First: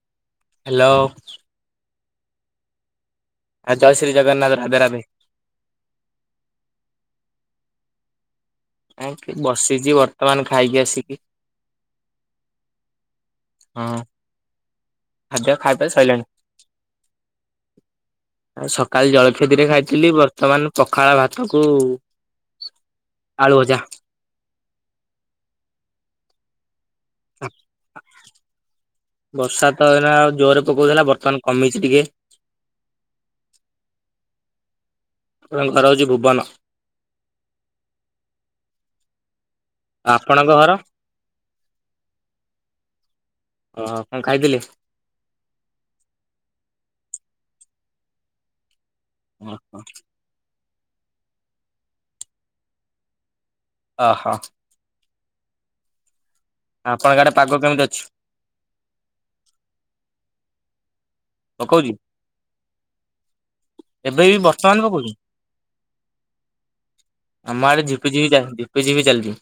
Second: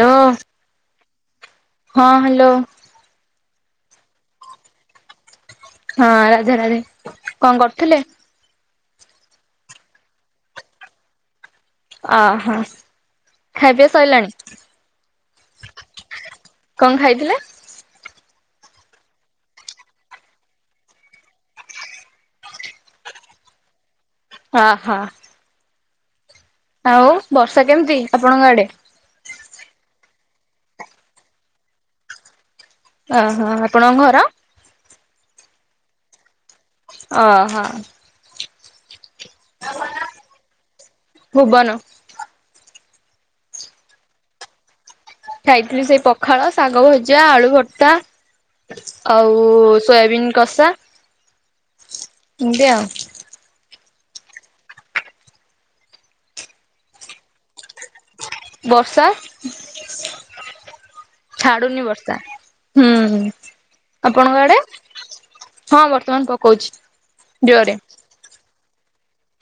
Hello! Hello! ହଁ, hello! ଆଁ ଜୟ ଶ୍ରୀ ଜଗନ୍ନାଥ, ରାଧେ ରାଧେ! ହଁ ରାଧେ ରାଧେ, କଣ କରୁଥିଲେ? ଏମିତି ବସିଛି ବର୍ତ୍ତମାନ ଖାଇକି ଆସିକି। ଅ ହଁ। ଖାଇପିଆ ହଁ ସରିଲାଣି, ଖାଦ୍ୟ ଖାଇବା ସଇଲାଣି କଣ ଖାଇଥିଲେ? ଆ ସକାଳେ ଜଳଖିଆ ଟିକେ ଖାଇଥିଲି, ବର୍ତ୍ତମାନ ପଖାଳ ଭାତକୁ ଆଳୁ ଭଜା। ଅଁ ହଁ। ଆଉ ବର୍ଷା କେମିତି ଆପଣଙ୍କ ଆଡେ? ବର୍ଷା ତ ଏଇନା ଜୋରରେ ପକଉଥିଲା ବର୍ତ୍ତମାନ କମିଛି ଟିକେ। ଓହୋଃ, ଆପଣଙ୍କ ଘର? ଆମର ଘର ହେଉଛି ଭୁବାନ। ଓହୋଃ! ଆପଣଙ୍କ ଘର, ଭୁବନ କଣ ଖାଇଥିଲେ? ଖାଇଥିଲି ସେଇ ପଖାଳ, ଶାଗ ଭଜା, ଆଳୁ ଭର୍ତା ଆଉ ଓହୋ ସୋୟାବିନ୍ କଷା। ଏମିତି ଆଉ। ଓହୋଃ! ଆପଣଙ୍କ ଆଡେ ପାଗ କେମିତି ଅଛି? ବର୍ଷା ଛାଡୁନି ପକଉଛି ବର୍ଷା, ହୁଁ ଏବେ ବି ଆପଣଙ୍କ ଆଡେ? ବର୍ତ୍ତମାନ ପକଉଛି? ହଁ, ବର୍ତ୍ତମାନ ପକଉଛି ଆମ ଜୋରରେ। ଆଡେ ଝିପିଝିପି ଚାଲିଛି, ଝିପିଝିପି ଚାଲିଛି।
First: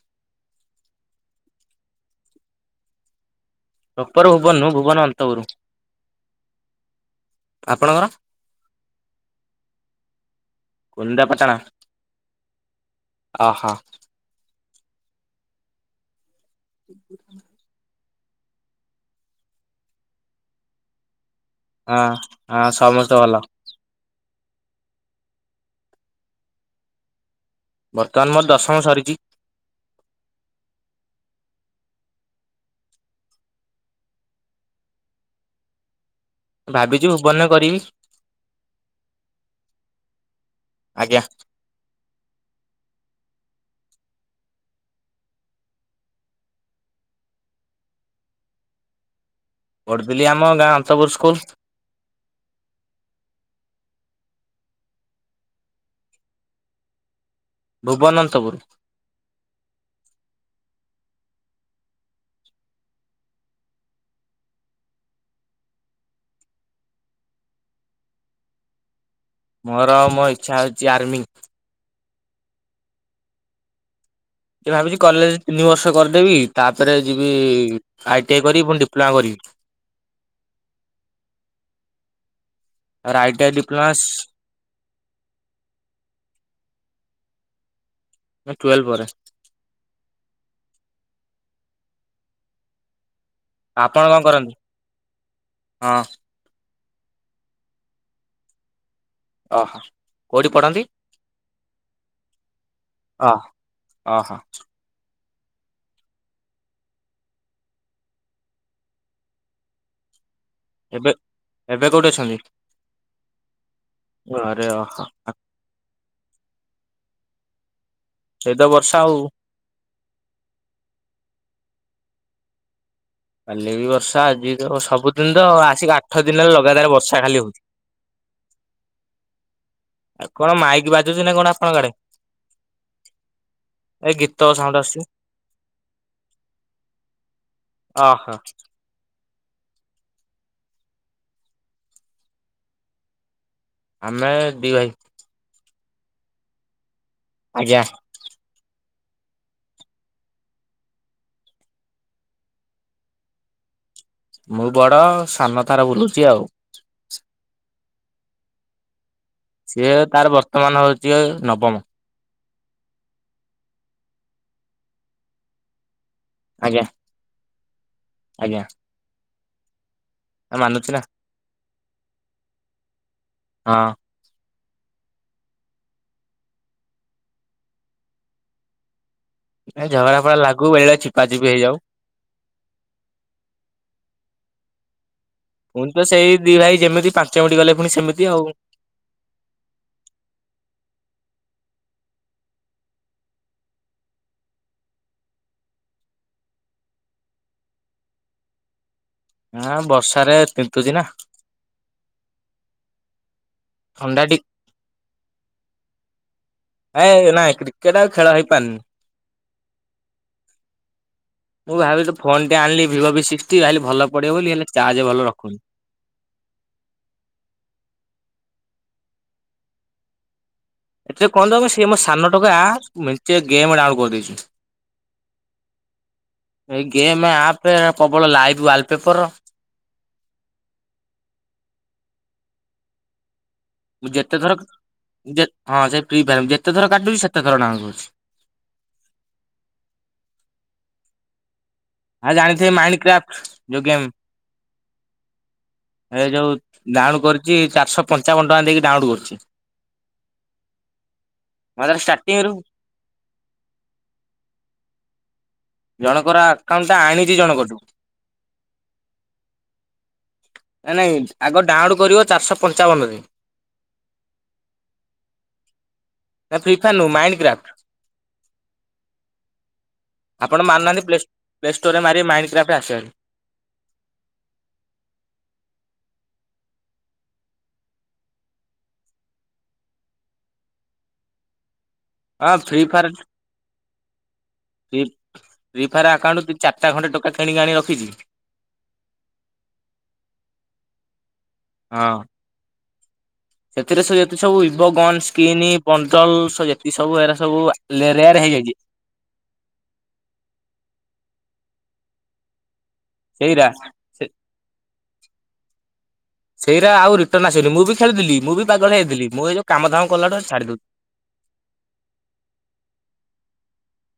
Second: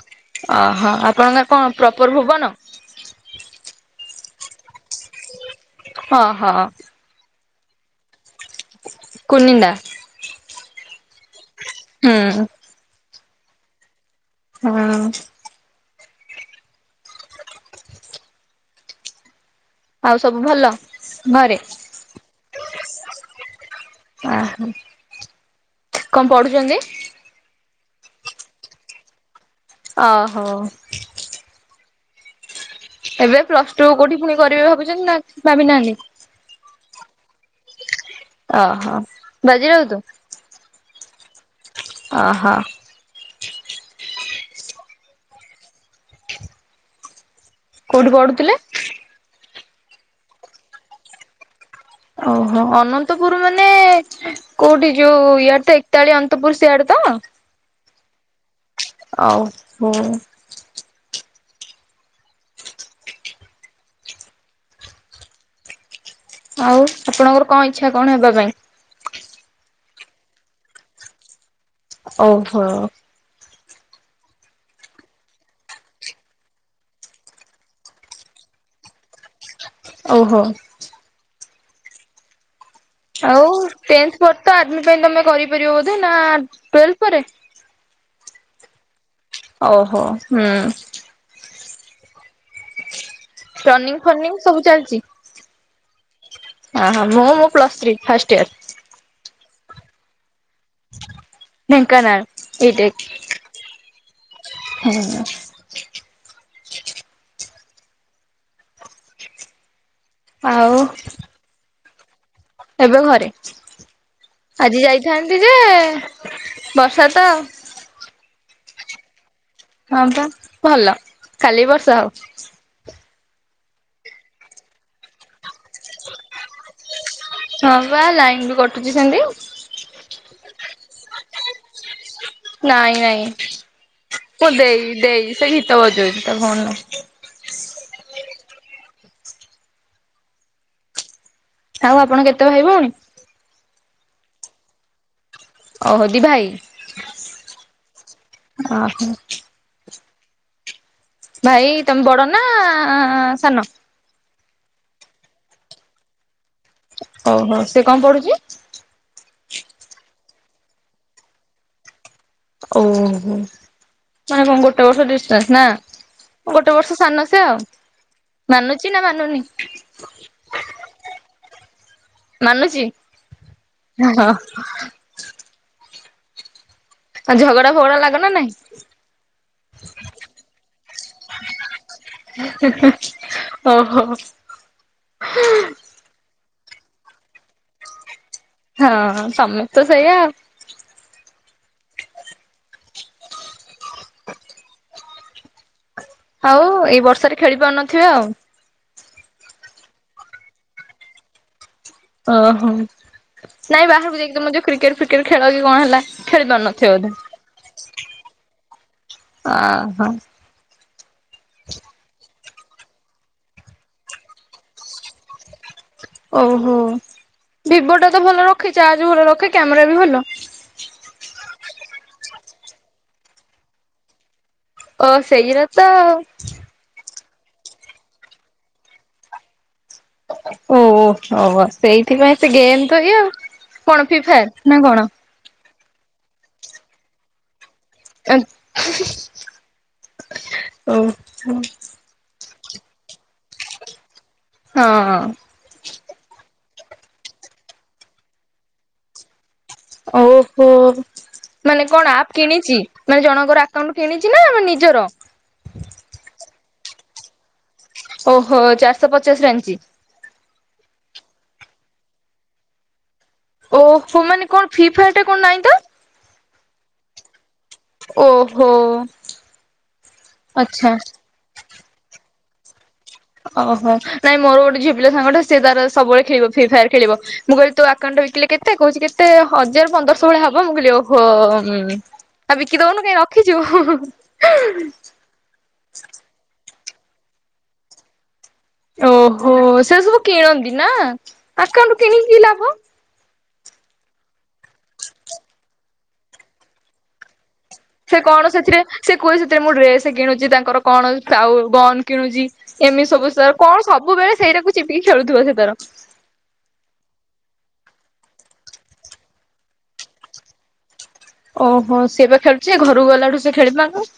ଓହୋଃ, ଆପଣଙ୍କର କଣ ପ୍ରପର ଭୁବନ? ପ୍ରପୋର ଭୁବନ ନୁହଁ ଭୁବନ ଅନ୍ତପୁରୁ, ଓହୋ ଆପଣଙ୍କର? କୁନିନ୍ଦା। କୁନିନ୍ଦା ପାଟଣା। ହୁଁ। ଓହୋଃ! ହଁ। ଆଉ ସବୁ ଭଲ ଘରେ? ହଁ ହଁ ସମସ୍ତେ ଭଲ। କଣ ପଢୁଛନ୍ତି? ବର୍ତ୍ତମାନ ମୋର ଦଶମ ସରିଛି। ଅହୋ। ଏବେ ପ୍ଲସ ଟୁ କୋଉଠି ପୁଣି କରିବେ ଭାବୁଛନ୍ତି ନା କି ଭାବି ନାହାନ୍ତି? ଭାବିଚି ଭୁବନରେ କରିବି। ଓହୋ ବାଜି ରାଇତୁ? ଆଜ୍ଞା। ଅହ। କୋଉଠି ପଢୁଥିଲେ? ବଡ଼ବିଲ୍ ଆମ ଗାଁ ଅନ୍ତପୁର ସ୍କୁଲ। ଓହୋ ଅନନ୍ତପୁର ମାନେ କୋଉଠି ଯୋଉ ଇଆଡେ ତ ଏକତାଳି ଅନ୍ତପୁର ସିଆଡେ ତ? ଭୁବନ ଅନ୍ତପୁର। ଆଉ ହୁଁ। ଆଉ ଆପଣଙ୍କର କଣ ଇଚ୍ଛା କଣ ହେବା ପାଇଁ? ମୋର ମୋ ଇଚ୍ଛା ହୋଉଛି ଆର୍ମି। ଓହୋ। ଭାବିଛି କଲେଜ ତିନି ବର୍ଷ କରିଦେବି ତାପରେ ଯିବି। ଆଇ ଟି ଆଇ କରିବି ପୁଣି ଡିପ୍ଲୋମା କରିବି। ଓହୋ। ତାପରେ ଆଇ ଟି ଆଉ ଆଇ ଡିପ୍ଲୋମା ଟେନ୍ଥ ପରେ ତ ଆର୍ମି ପାଇଁ ତମେ କରିପାରିବ ବୋଧେ ନା ଟୁୱେଲ୍ଭ ପରେ? ନାଁ ଟୁୱେଲ୍ଭ ପରେ। ଓହୋ ହୁଁ। ଟନିଂ ଆପଣ କଣ ଫନିଂ କରନ୍ତି ସବୁ ହଁ? ଓହୋ ମୁଁ ମୁଁ ପ୍ଲସ୍ ଥ୍ରୀ ଫାଷ୍ଟ ଇୟର। ଅହ। କୋଉଠି ପଢନ୍ତି? ଢେଙ୍କାନାଳ ବିଟେକ୍ ଅ ଅହ। ହୁଁ। ଆଉ ଏବେ ଏବେ କୋଉଠି ଅଛନ୍ତି? ଏବେ ଘରେ ଅଛି। ଘରେ ଆଜି ଓହୋ ଯାଇଥାନ୍ତି ଯେ ବର୍ଷା ତ। ସେଇ ତ ବର୍ଷା ଆଉ। ହଁ ପା ଭଲ କାଲି ବର୍ଷା ହଉ। କାଲି ବି ବର୍ଷା ଆଜି ତ ସବୁଦିନ ତ ଆସିକି ଆଠ ଦିନ ହେଲା ଲଗାତାର ବର୍ଷ ହଁ ପା ଲାଇନ ବି କଟୁଛି ସେମିତି। କଣ ମାଇକ ବାଜୁଛି ନା କଣ ଆପଣଙ୍କ ଆଡେ? ନାଇଁ ନାଇଁ ଏ ଗୀତ ମୋ ସାଉଣ୍ଡ ଦେଇ ଆସୁଛି ଦେଇ ସେ ଗୀତ ବଜାଉଛି ତା ଫୋନରେ। ଓହୋ। ଆଉ ଆପଣ କେତେ ଭାଇ ଭଉଣୀ? ଆମେ ଦୁଇ ଭାଇ ଓହୋ ଦି ଭାଇ। ଆଜ୍ଞା। ଓହୋ। ଭାଇ ତମେ ବଡ ନା ସାନ? ମୁଁ ବଡ ସାନ ତାର ବୁଲୁଚି ଆଉ। ଓହୋ ସେ କଣ ପଢୁଚି? ସିଏ ତାର ବର୍ତ୍ତମାନ ହଉଚି ନବମ। ଓହୋ ମାନେ କଣ ଗୋଟେ ବର୍ଷ ଡିସାନ୍ସ ନା? ଗୋଟେ ଆଜ୍ଞା ବର୍ଷ ସାନ ସେ ଆଉ। ଆଜ୍ଞା ମାନୁଚି ନା ମାନୁନି? ମାନୁଛି ନା ମାନୁଚି? ହଁ ଆଉ ଝଗଡା ଫଗଡା ଲାଗ ନା ନାଇଁ? ଏ ଝଗଡା ଫଗଡା ଲାଗୁ ବେଳେବେଳେ ଚିପାଚିପି ହେଇଯାଉ। ଓହୋ। ପୁଣି ତ ସେଇ ଦି ଭାଇ ଯେମିତି ପାଞ୍ଚ ମିନିଟ ଗଲେ ପୁଣି ସେମିତି ଆଉ। ହଁ ସମସ୍ତେ ତ ସେଇଆ ଆଉ। ଆଉ ଏଇ ବର୍ଷାରେ ଖେଳି ପାରୁନଥିବେ ଆଉ? ହଁ ବର୍ଷାରେ ତିନ୍ତୁଚି ନା। ଓହୋ ନାଇଁ ବାହାରକୁ ଥଣ୍ଡା ଯାଇକି ଟି ତମେ ଯୋଉ କ୍ରିକେଟ ଫ୍ରିକେଟ ଖେଳ କି କଣ ହେଲା ଖେଳି ପାରୁନ? ଆ ନାଇଁ କ୍ରିକେଟ ଆଉ ଖେଳ ହେଇପାରିନି। ଓହୋ। ମୁଁ ଭାବିଲି ଫୋନ ଟେ ଆଣିଲି ଭିବୋ ଭି ସିକ୍ସଟି ଭାଇଲି ଭଲ ପଡିବ ବୋଲି ହେଲେ ଚାର୍ଜ ଭଲ ରଖୁନି। ଓହୋ ଭିବୋ ଟା ତ ଭଲ ରଖେ। ଚାର୍ଜ ଭଲ ରଖେ କ୍ୟାମେରା ବି ଭଲ। ଏଥିରେ କଣ ନା ସେ ମୋ ସାନ ଟାେକା ମେଞ୍ଚେ ଗେମ୍ ଡାଉନ କରିଦେଇଚି। ଓ ସେଇଗୁରା ତ ଆଉ। ଏଇ ଗେମ୍ ଆପ, ପ୍ରବଳ ଲାଇଭ୍ ୱାଲ ପେପର। ଓହୋ ସେଇଥିପାଇଁ ସେ ଗେମ ପାଇ ଆଉ। କଣ ମୁଁ ଫ୍ରି ଯେତେଥର ଫାୟାର ନା କଣ ଯେ ହଁ ସେଇ ଫ୍ରିଫାୟାର ଯେତେ ଥର କାଟୁଛଚି ସେତେଥର ଡାଉନଲୋଡ କରୁଚି। ଏ ଓହୋ। ଆଉ ଜାଣିଥିବେ ମାଇଣ୍ଡ କ୍ରା୍ଫ୍ଟ ଯୋଉ ଗେମ। ହଁ। ଏ ଯୋଉ ଡାଉନ କରିଚି ଚାରିଶହ ପଞ୍ଚାବନ ଟଙ୍କା ଦେଇକି ଡାଉନ କରିଚି। ଓହୋ ମାନେ ମାତ୍ର କଣ ଆପ୍ ଷ୍ଟାର୍ଟିଂ ରୁ କିଣିଚି? ନା ଜଣଙ୍କର ଆକାଉଣ୍ଟ କିଣିଚି ନା ନିଜର? ଜଣଙ୍କର ଆକାଉଣ୍ଟ ଟା ଆଣିଚି ଜଣଙ୍କଠୁ। ଓହୋ ଚାରିଶହ ପଚାଶରେ ଆଣିଚି। ଆ ନାଇଁ ଆଗ ଡାଉନ କରିବ ଚାରିଶହ ପଞ୍ଚାବନରେ। ଓହୋ ମାନେ କଣ ଫ୍ରିଫାୟାର ଟା କଣ ନାହିଁ ତ? ନା ଫ୍ରିଫାୟାର ନୁହଁ ମାଇଣ୍ଡ କ୍ରାଫ୍ଟ। ଓହୋ ଆଚ୍ଛା। ପ୍ଲେଷ୍ଟୋରରେ ମାରିବେ ମାଇଣ୍ଡ କ୍ରାଫ୍ଟସ ଆସିବ। ଓହୋ ନାଇଁ ମୋର ଗୋଟେ ଝିଅ ପିଲା ସାଙ୍ଗଟା ସେ ତାର ସବୁବେଳେ ଖେଳିବ ଫ୍ରି ଫାୟାର ଖେଳିବ। ମୁଁ କହିଲି ତୋ ଆକାଉଣ୍ଟ ୱୀକିଲି କେତେ କହୁଚି କେତେ ହଜାର ପନ୍ଦରଶହ ଭଳିଆ ହବ ମୁଁ କହିଲି ଓହୋ। ଭାରି ଆଉ ହଁ ଫ୍ରି ବିକି ଦଉନୁ ଫାୟାର କାଇଁ ରଖିଚୁ? ଫ୍ରି ଫ୍ରି ଫାୟାର ଆକାଉଣ୍ଟ ଚାରିଟା ଖଣ୍ଡେ ଟୋକା କିଣିକି ଆଣି ରଖିଚି। ଓହୋ ସେ ସବୁ କିଣନ୍ତି ନା ଆକାଉଣ୍ଟ କିଣିକି କି ଲାଭ? ଏଥିରେ ସବୁ ଯେତେ ସବୁ ଇଭୋ ଗନ୍ ସ୍କିନି ପଣ୍ଡଲ ସ ଯେତିକି ସବୁ ଏରା ସବୁ ସେ ରେୟାର କଣ ହେଇଯାଇଛି। ସେଥିରେ ସେ କୁହେ ସେଥିରେ ମୁଁ ରେସ କିଣୁଚି ତାଙ୍କର କଣ ଗନ କିଣୁଚି ଏମିତି ସ ସବୁ ସେର ସେଇରା କଣ ସେ ସବୁବେଳେ ସେଇଟା ଚିପିକି ଖେଳୁଥିବ ସେ ତର। ସେଇରା ଆଉ ରିଟର୍ନ ଆସିବନି ମୁଁ ବି ଖେଳିଥିଲି ମୁଁ ବି ପାଗଳ ହେଇଯାଇଥିଲି ମୁଁଇ ଯଉ କାମ ଦାମ କଲାଠୁ ଛାଡି ଦଉ ଓହୋ ସିଏ ବା ଖେଳୁଛି ଘରକୁ ଗଲାଠୁ ସେ ଖେଳିବା ଆଗ।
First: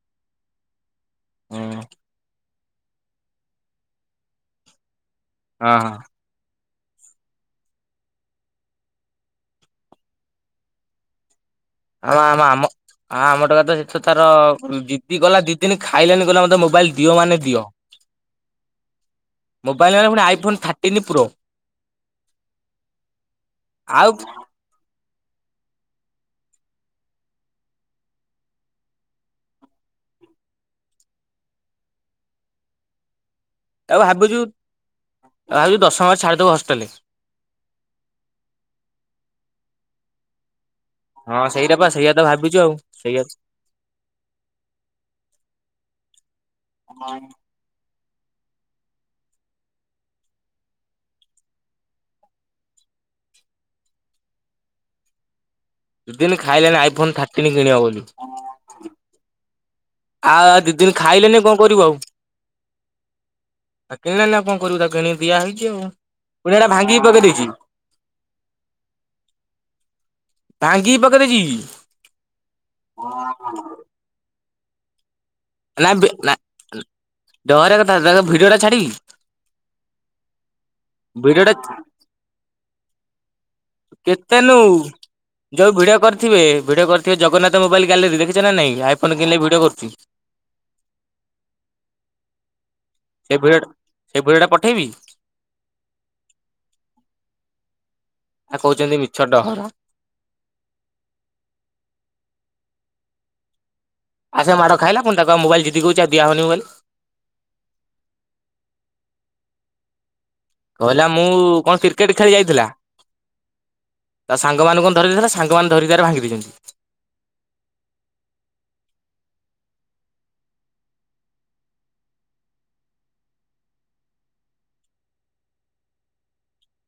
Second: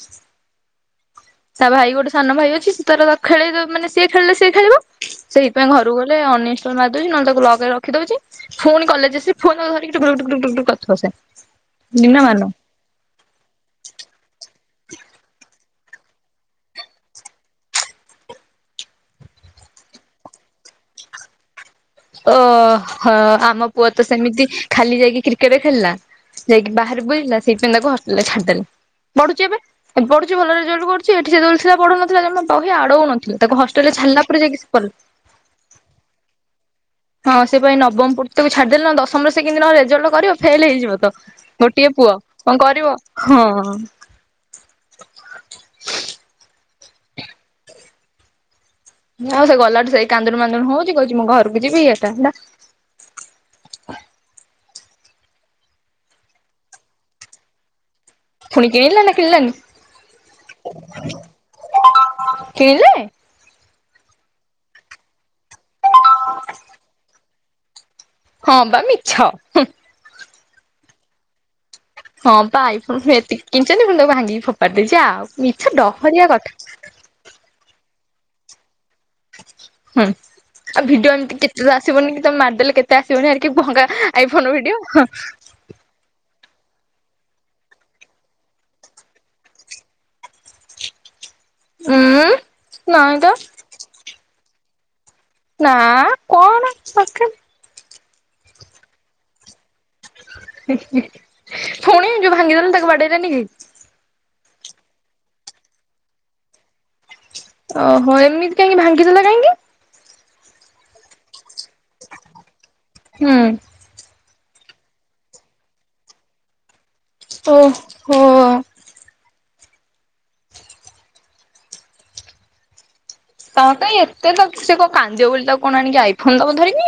ତା ହଁ ଭାଇ ଗୋଟେ ସାନ ଭାଇ ଅଛି ସେ ତାରେ ଖୋଳେଇଦେ ମାନେ ସିଏ ଖେଳିଲେ ସିଏ ଖେଳିବ ସେଇଥିପାଇଁ ଘରକୁ ହଁ ଗଲେ ଅନଇଷ୍ଟାଲ ମାରିଦଉଛି ନହେଲେ ତାକୁ ଲକ୍ ରେ ରଖି ଦଉଛି। ଫୁଣି କଲେଜ ଫୁଣି ଧରିକି ଟୁକ୍ ଟୁକ୍ ଟୁକ୍ କରିଥିବ ସେ। ଆମ ଆମ ଦିନମାନ। ଆମ ହଁ ଆମ ଟୋକା ତ ସେ ତାର ଜିଦି କଲା ଦି ଦିନ ଖାଇଲାନି କହିଲା ମତେ ମୋବାଇଲ ଦିଅ ମାନେ ଦିଅ। ମୋବାଇଲ ନଣିବ ପୁଣି ଆଇଫୋନ୍ ଥାର୍ଟିନ୍ ପ୍ରୋ। ଓ ହ ଆମ ପୁଅ ତ ଆଉ ସେମିତି ଖାଲି ଯାଇକି କ୍ରିକେଟ ଖେଳିଲା। ଯାଇକି ବାହାରେ ବୁଲିଲା ସେଇଥିପାଇଁ ତାକୁ ହୋଷ୍ଟେଲ ରେ ଛାଡିଦେଲେ। ପଢ଼ୁଛି ଏବେ ପଢୁଛି ଭଲ ରେଜଲ୍ଟୁଛି ଏଠି ଯେତେବେଳେ ଥିଲା ପଢ଼ୁନଥିଲା ଜମା ବହି ଆଡ଼ଉ ନଥିଲେ। ତାକୁ ହଷ୍ଟେ ଛାଡିଲା ପରେ ଯାଇକି ସେ ପ ଆ ଭାବୁଚୁ ଦଶମ ରେ ଛାଡ଼ିଦେବୁ ହଷ୍ଟେଲରେ। ହଁ ସେ ପାଇଁ ନବମ ପଢୁଛି ଛାଡିଦେଲେ ନା ଦଶମ ସେ କେମତି ନ ହେଲେ ରେଜଲ୍ଟି କରିବ ଫେଲ ହେଇଯିବ ତ। ହଁ ସେଇଟା ପା ଗୋଟିଏ ସେଇଆ ପୁଅ ତ ଭାବିଛୁ କଣ ଆଉ କରିବ ସେଇଆ ହଁ। ହଁ। ଆଉ ସେ ଗଲାଠୁ ସେଇ କାନ୍ଦୁଣୁ ମାନ୍ଦୁଣୁ ହଉଛି କହୁଛି ମୁଁ ଘରକୁ ଯିବି ଏଇଟା ହେଲା। ଦୁ ଦିନ ଖାଇଲୋନଣି ଆଇଫୋନ ଥାର୍ଟିନ୍ କିଣିବ ବୋଲି। ଫୁଣିି କିଣିଲା ନା କିଣିଲାନି? ଆଉ ଦି ଦିନ ଖାଇଲେନି କଣ କରିବୁ ଆଉ। କିଣିଲେ ଆଉ କିଣିଲାଣିି ଆଉ କଣ କରିବୁ ତା କିଣି ଦିଆ ହେଇଛି ଆଉ। ପୁଣି ହେଟା ଭାଙ୍ଗିକି ପକେଇ ଦେଇଛି। ହଁ ବା ମିଛ ହୁଁ। ଭାଙ୍ଗିକି ପକେଇଦେଇଛି। ହଁ ବା ଆଇ ଫୋନ୍ ଏତିକି କିଣିଛନ୍ତି ଫୁଣି ତାକୁ ଭାଙ୍ଗିକି ଫୋପାଡି ଦେଇଛି ଆଉ। ମିଛ ନା ବି ଡହରିଆ ନା କଥା। ଡହରିଆ କଥା ଭିଡିଅ ଟା ଛାଡିବି? ହୁଁ ଆଉ ଭିଡିଓ ଏମିତି କେତେ ତ ଆସିବନି କି ତମେ ମାରିଦେଲେ କେ ଟା ଆସିବନି ହେରୀକି ଭଙ୍ଗା ଆଇ କେତେ ଫୋନ ର ନୁ ଭିଡିଓ ହଁ। ଯୋଉ ଭିଡିଓ କରିଥିବେ ଭିଡିଓ କରିଥିବେ ଜଗନ୍ନାଥ ମୋବାଇଲ ଗଲେରୀ ଦେଖିଛ ନାଇ ଆଇଫୋନ କିଣିଲେ ଭିଡିଓ କରୁଛି। ଉୁଁ ସେ ଭିଡୁଅ ଟା ସେ ଭିଡିଅ ଟା ପଠେଇବି? ନା କଣ ଦରକାର୍? ଆ କହୁଛନ୍ତି ମିଛ ଡହରା। ହିଁ ହିଁ ଫୁଣି ଯୁ ଭାଙ୍ଗିଦଲେ ତାକୁ ବାଡେଇଲନି କି? ଆଉ ସେ ମାଡ଼ ଖାଇଲା ପୁଣି ତାକୁ ମୋବଲ ଜିଦିକରୁଛି ଆଉ ଦିଆ ହବନି ମୋବାଇଲ୍। ଓହୋ ଏମିତି କାହିଁକି ଭାଙ୍ଗିଦେଲା କାହିଁକି? କହିଲା ମୁଁ କଣ କ୍ରିକେଟ ଖେଳି ଯାଇଥିଲା। ହୁଁ। ତା ସାଙ୍ଗମାନେ କଣ ଧରି ଦେଇଥିଲା ସାଙ୍ଗ ମାନେ ଧରିିକି କଣ ତାର ଭାଙ୍ଗି ଦେଇଛନ୍ତି। ଓ। ତା ପାଇଁ ଏତେ ତ ସେ କଣ କାନ୍ଦିବ ବୋଲି ତାକୁ କଣ ଆଣିକି ଆଇଫୋନ ଦବ ଧରିକି।